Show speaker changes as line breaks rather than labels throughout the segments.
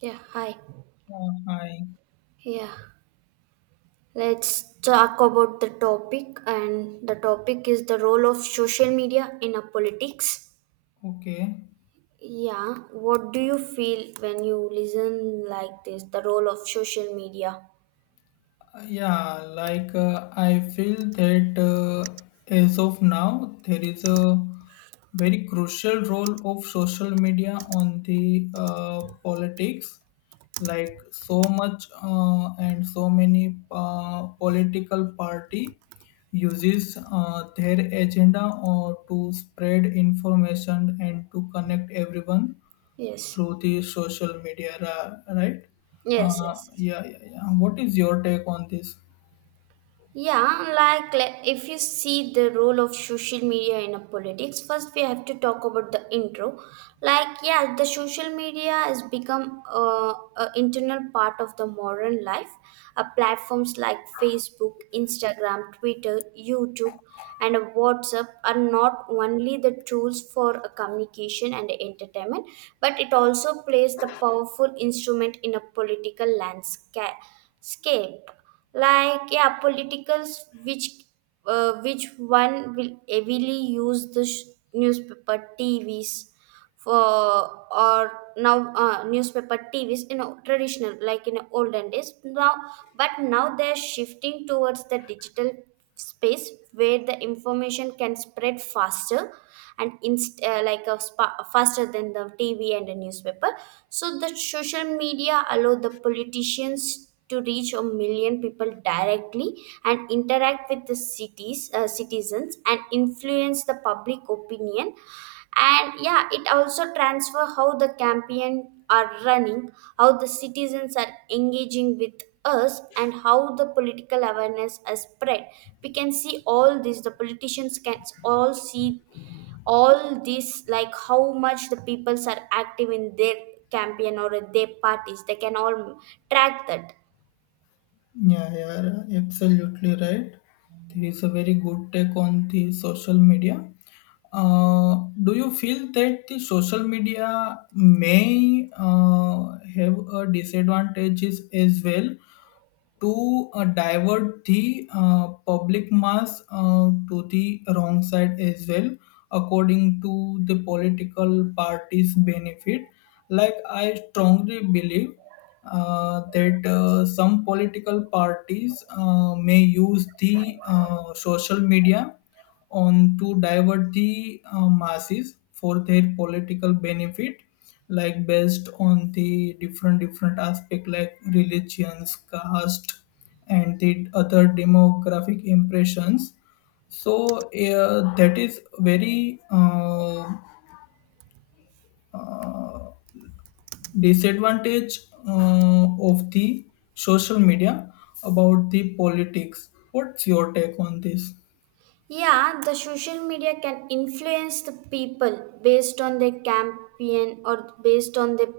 Yeah, hi.
Hi.
Yeah, let's talk about the topic, and the topic is the role of social media in a politics.
Okay.
Yeah, what do you feel when you listen like this? The role of social media.
Yeah, like I feel that as of now, there is a very crucial role of social media on the politics. Like so much and so many political party uses their agenda or to spread information and to connect everyone
Yes,
through the social media, right?
yes, yes, yes.
Yeah, yeah, yeah. What is your take on this?
Yeah, like if you see the role of social media in a politics, first we have to talk about the intro. Like, yeah, the social media has become a internal part of the modern life. Platforms like Facebook, Instagram, Twitter, YouTube and WhatsApp are not only the tools for a communication and entertainment, but it also plays the powerful instrument in a political landscape. Like yeah, politicals which one will heavily use the newspaper, TVs for or now, newspaper tvs, you know, traditional like in olden days now, but now they're shifting towards the digital space where the information can spread faster and faster than the tv and the newspaper. So the social media allow the politicians to reach a million people directly and interact with the cities citizens and influence the public opinion. And yeah, it also transfer how the campaign are running, how the citizens are engaging with us and how the political awareness is spread. We can see all this, the politicians can all see all this, like how much the peoples are active in their campaign or in their parties, they can all track that.
Yeah, yeah, absolutely right. There is a very good take on the social media. Do you feel that the social media may have a disadvantages as well to divert the public mass to the wrong side as well according to the political parties benefit? Like I strongly believe that some political parties may use the social media on to divert the masses for their political benefit, like based on the different different aspect like religions, caste and the other demographic impressions. So that is very disadvantage of the social media about the politics. What's your take on this?
Yeah, the social media can influence the people based on their campaign or based on the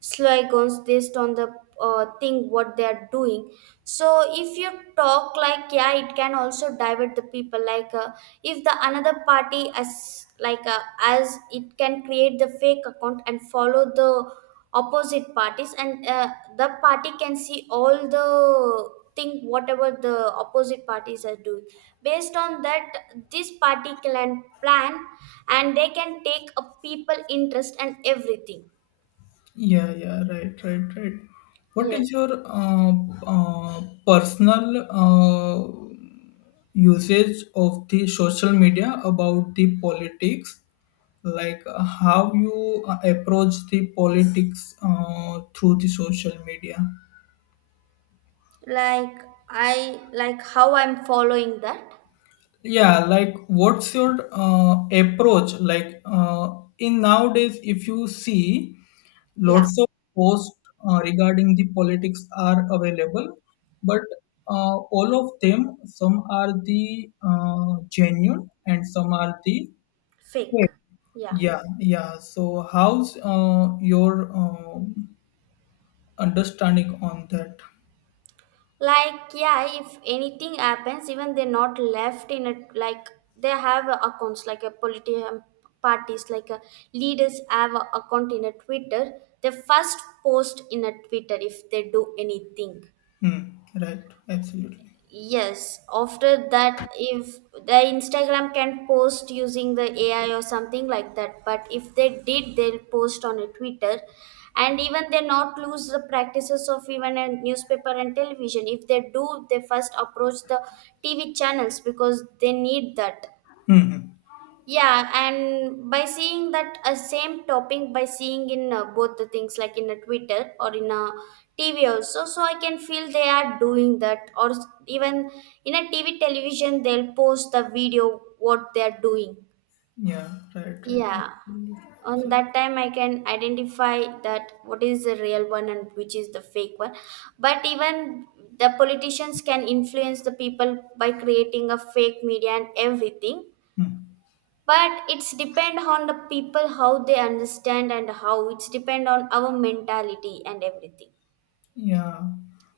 slogans, based on the thing what they are doing. So if you talk, like yeah, it can also divert the people. Like if the another party as like, as it can create the fake account and follow the opposite parties, and the party can see all the thing whatever the opposite parties are doing. Based on that, this party can plan, and they can take a people interest and everything.
Yeah, yeah, right, right, right. What is
Yes.
your uh, personal usage of the social media about the politics? Like how you approach the politics through the social media?
Like, I like how I'm following that.
Yeah, like what's your approach? Like in nowadays, if you see
Yeah.
lots of posts regarding the politics are available, but all of them, some are the genuine and some are the
Fake. Yeah.
yeah, yeah. So how's your understanding on that?
Like yeah, if anything happens, even they're not left in it. Like they have a accounts, like a political parties, like a leaders have a account in a twitter. They first post in a twitter if they do anything.
Hmm, right, absolutely.
Yes, after that, if the Instagram can post using the AI or something like that, but if they did, they'll post on a Twitter, and even they not lose the practices of even a newspaper and television. If they do, they first approach the TV channels because they need that.
Hmm, hmm.
Yeah, and by seeing that a same topic, by seeing in both the things, like in a Twitter or in a TV also, so I can feel they are doing that. Or even in a TV television they'll post the video what they are doing.
Yeah, right, right,
Yeah,
absolutely,
on
absolutely.
that time I can identify that what is the real one and which is the fake one. But even the politicians can influence the people by creating a fake media and everything,
Hmm.
but it's depend on the people how they understand and how it's depend on our mentality and everything.
Yeah.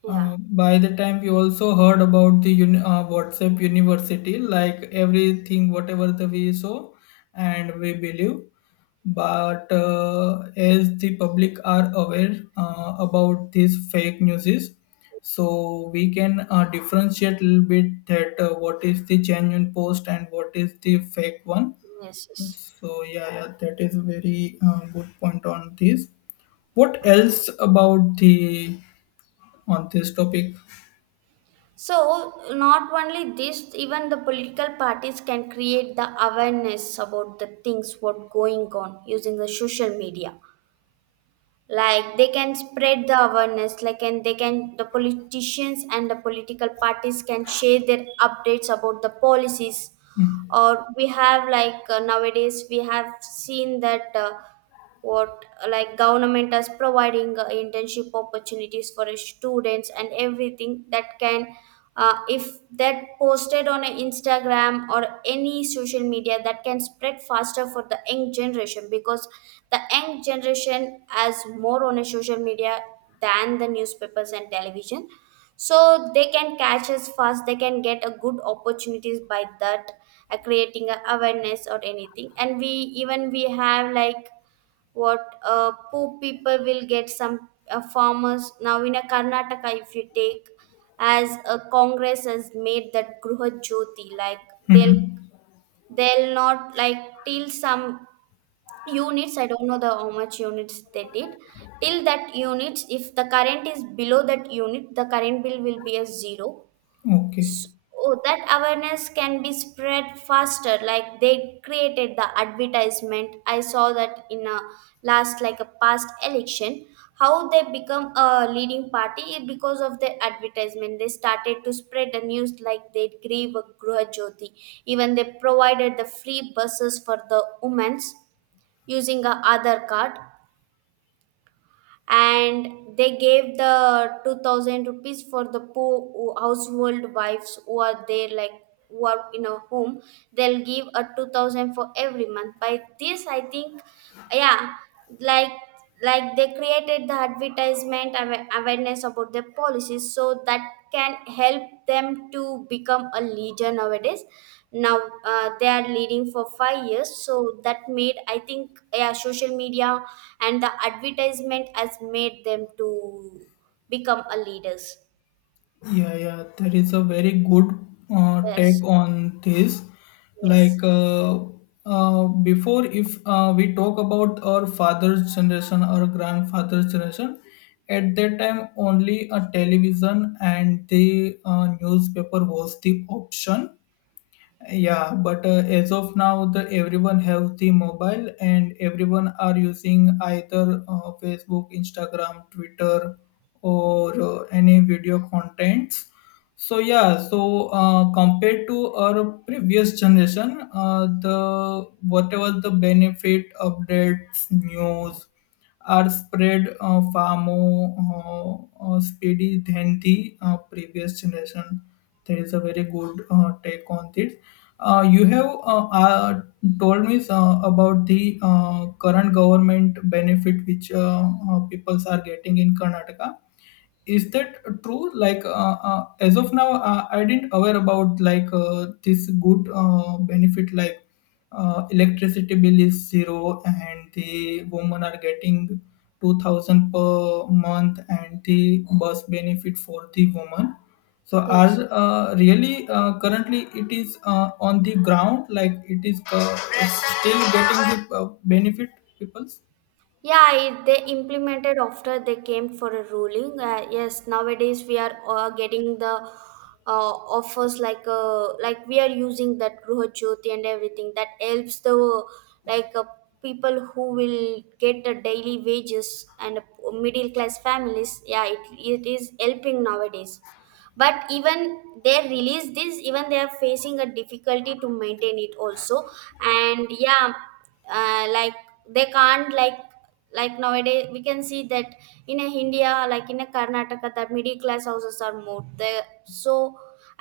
Yeah.
By the time we also heard about the WhatsApp University, like everything, whatever the we saw and we believe. But as the public are aware about these fake news, so we can differentiate a little bit that what is the genuine post and what is the fake one.
Yes, yes.
So yeah, yeah, that is a very good point on this. What else about the on this topic?
So not only this, even the political parties can create the awareness about the things what going on using the social media. Like they can spread the awareness like, and they can, the politicians and the political parties can share their updates about the policies. Or we have like, nowadays we have seen that what like government is providing internship opportunities for students and everything. That can, if that posted on a instagram or any social media, that can spread faster for the young generation because the young generation has more on a social media than the newspapers and television. So they can catch us fast, they can get a good opportunities by that, creating a awareness or anything. And we, even we have like, what poor people will get some, farmers now in a karnataka if you take, as a congress has made that gruha jyoti. Like they'll
Mhm.
they'll not like till some units, I don't know the how much units they did, till that units, if the current is below that unit, the current bill will be a zero.
Okay.
Oh, that awareness can be spread faster. Like they created the advertisement. I saw that in a last, like a past election, how they become a leading party is because of the advertisement. They started to spread the news, like they gave a Gruha Jyoti. Even they provided the free buses for the women's using a Aadhaar card, and they gave the 2000 rupees for the poor, household wives who are there, like who are in a home, they'll give a 2000 for every month by this, I think. Yeah. like like they created the advertisement awareness about their policies, so that can help them to become a leader nowadays. Now they are leading for 5 years, so that made, I think, yeah, social media and the advertisement has made them to become a leaders.
Yeah, yeah. That is a very good take
Yes.
on this. Like
Yes.
uh, before, if we talk about our father's generation or grandfather's generation, at that time only a television and the newspaper was the option. Yeah, but as of now, the everyone have the mobile and everyone are using either Facebook, Instagram, Twitter, or any video contents. So yeah, so compared to our previous generation, the whatever the benefit, updates, news, are spread far more speedy than the previous generation. That is a very good take on this. You have told me about the current government benefit which peoples are getting in Karnataka. Is that true, like as of now I didn't aware about like this good benefit like electricity bill is zero and the women are getting 2000 per month and the bus benefit for the woman? So
Yes.
are really currently it is on the ground, like it is still getting the benefit peoples?
Yeah, it, they implemented after they came for a ruling. Yes, nowadays we are getting the offers, like we are using that Gruha Jyoti and everything, that helps the, like people who will get the daily wages and middle class families. Yeah, it is helping nowadays, but even they release this, even they are facing a difficulty to maintain it also. And yeah, like they can't like nowadays we can see that in a india, like in a karnataka, the middle class houses are more there, so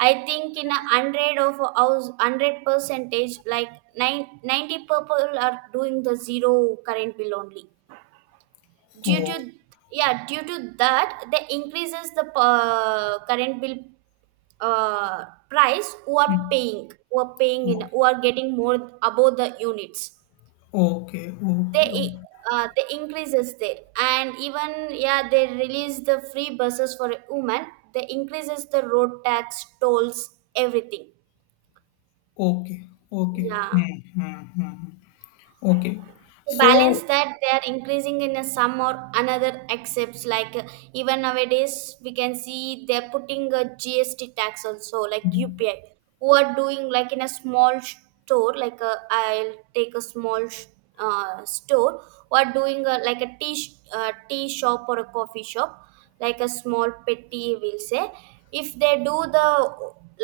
I think in a hundred of house, hundred percentage, like nine ninety people are doing the zero current bill only, due to,
Oh.
yeah, due to that they increases the current bill price. Who are
Hmm.
paying, who are paying in, who are getting more above the units,
Okay, okay,
they
okay,
i-
okay.
the increases there. And even yeah, they release the free buses for women, they increases the road tax tolls, everything.
Okay, okay.
Yeah,
Hmm, hmm, hmm, hmm. Okay.
to
So,
balance that, they are increasing in a some or another accepts, like even nowadays we can see they're putting a gst tax also, like
mhm.
upi, who are doing like in a small store, like a will take a small store, who are doing a, like a tea shop or a coffee shop, like a small petty we'll say. If they do the,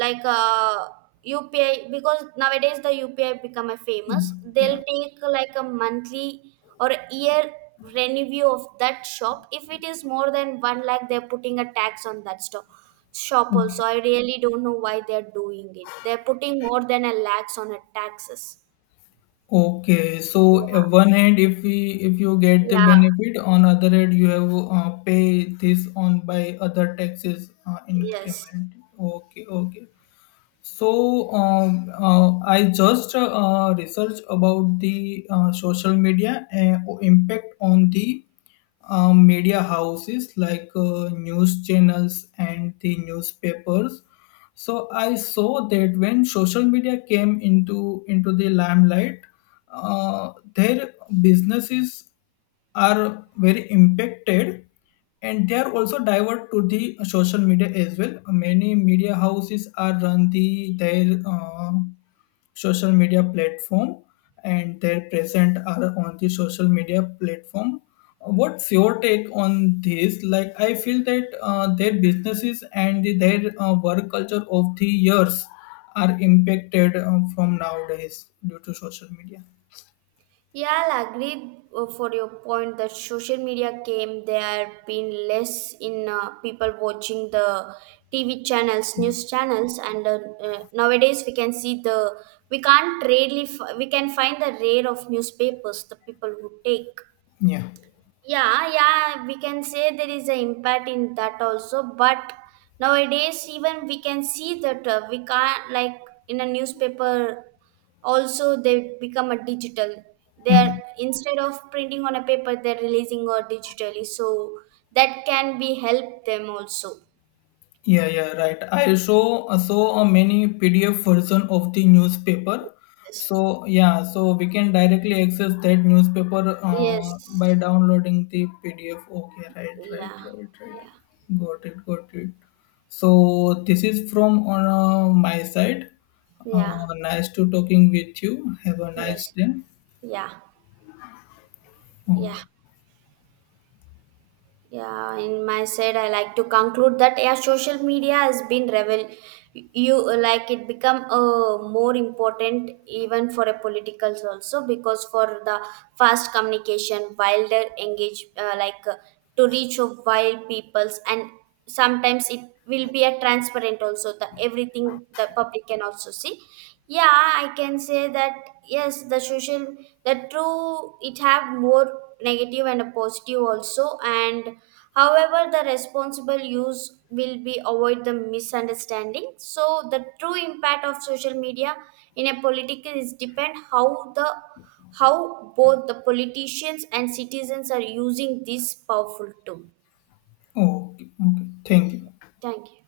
like upi, because nowadays the upi become a famous,
Yeah.
they'll take like a monthly or a year revenue of that shop. If it is more than one lakh, they're putting a tax on that store shop
Okay.
also. I really don't know why they're doing it, they're putting more than a lakhs on a taxes.
Okay. So,
Yeah.
one hand, if we if you get the
Yeah.
benefit, on other hand, you have pay this on by other taxes
Yes.
increment. Okay, okay. So I just researched about the social media impact on the media houses like news channels and the newspapers. So I saw that when social media came into the limelight, their businesses are very impacted and they are also divert to the social media as well. Many media houses are run the their social media platform and their present are on the social media platform. What's your take on this? Like I feel that their businesses and their work culture of the years are impacted from nowadays due to social media,
Yeah, I'll agree for your point that social media came. There have been less in people watching the TV channels, news channels, and nowadays we can see the, we can't really we can find the rare of newspapers, the people who take.
yeah.
Yeah, yeah, we can say there is an impact in that also. But nowadays even we can see that, we can't like, in a newspaper also they become a digital. They're instead of printing on a paper, they're releasing or digitally, so that can be help them also.
Yeah, yeah, right. I saw saw a many PDF version of the newspaper.
Yes.
So yeah, so we can directly access that newspaper by
Yes.
downloading the PDF. Okay, right, right,
Yeah.
right, right.
Yeah.
Got it, got it. So this is from on my side.
Yeah.
Nice to talking with you. Have a nice
Yes.
day.
Yeah.
Okay,
Yeah. Yeah, in my side, I like to conclude that yeah, social media has been revel you, like it become more important even for a politicals also, because for the fast communication, wilder engage, to reach of wild peoples. And sometimes it will be a transparent also, the everything the public can also see. Yeah, I can say that. Yes, the social, the true, it have more negative and a positive also. And however, the responsible use will be avoid the misunderstanding. So the true impact of social media in a political is depend how the, how both the politicians and citizens are using this powerful tool.
okay, okay. Thank you.
Thank you.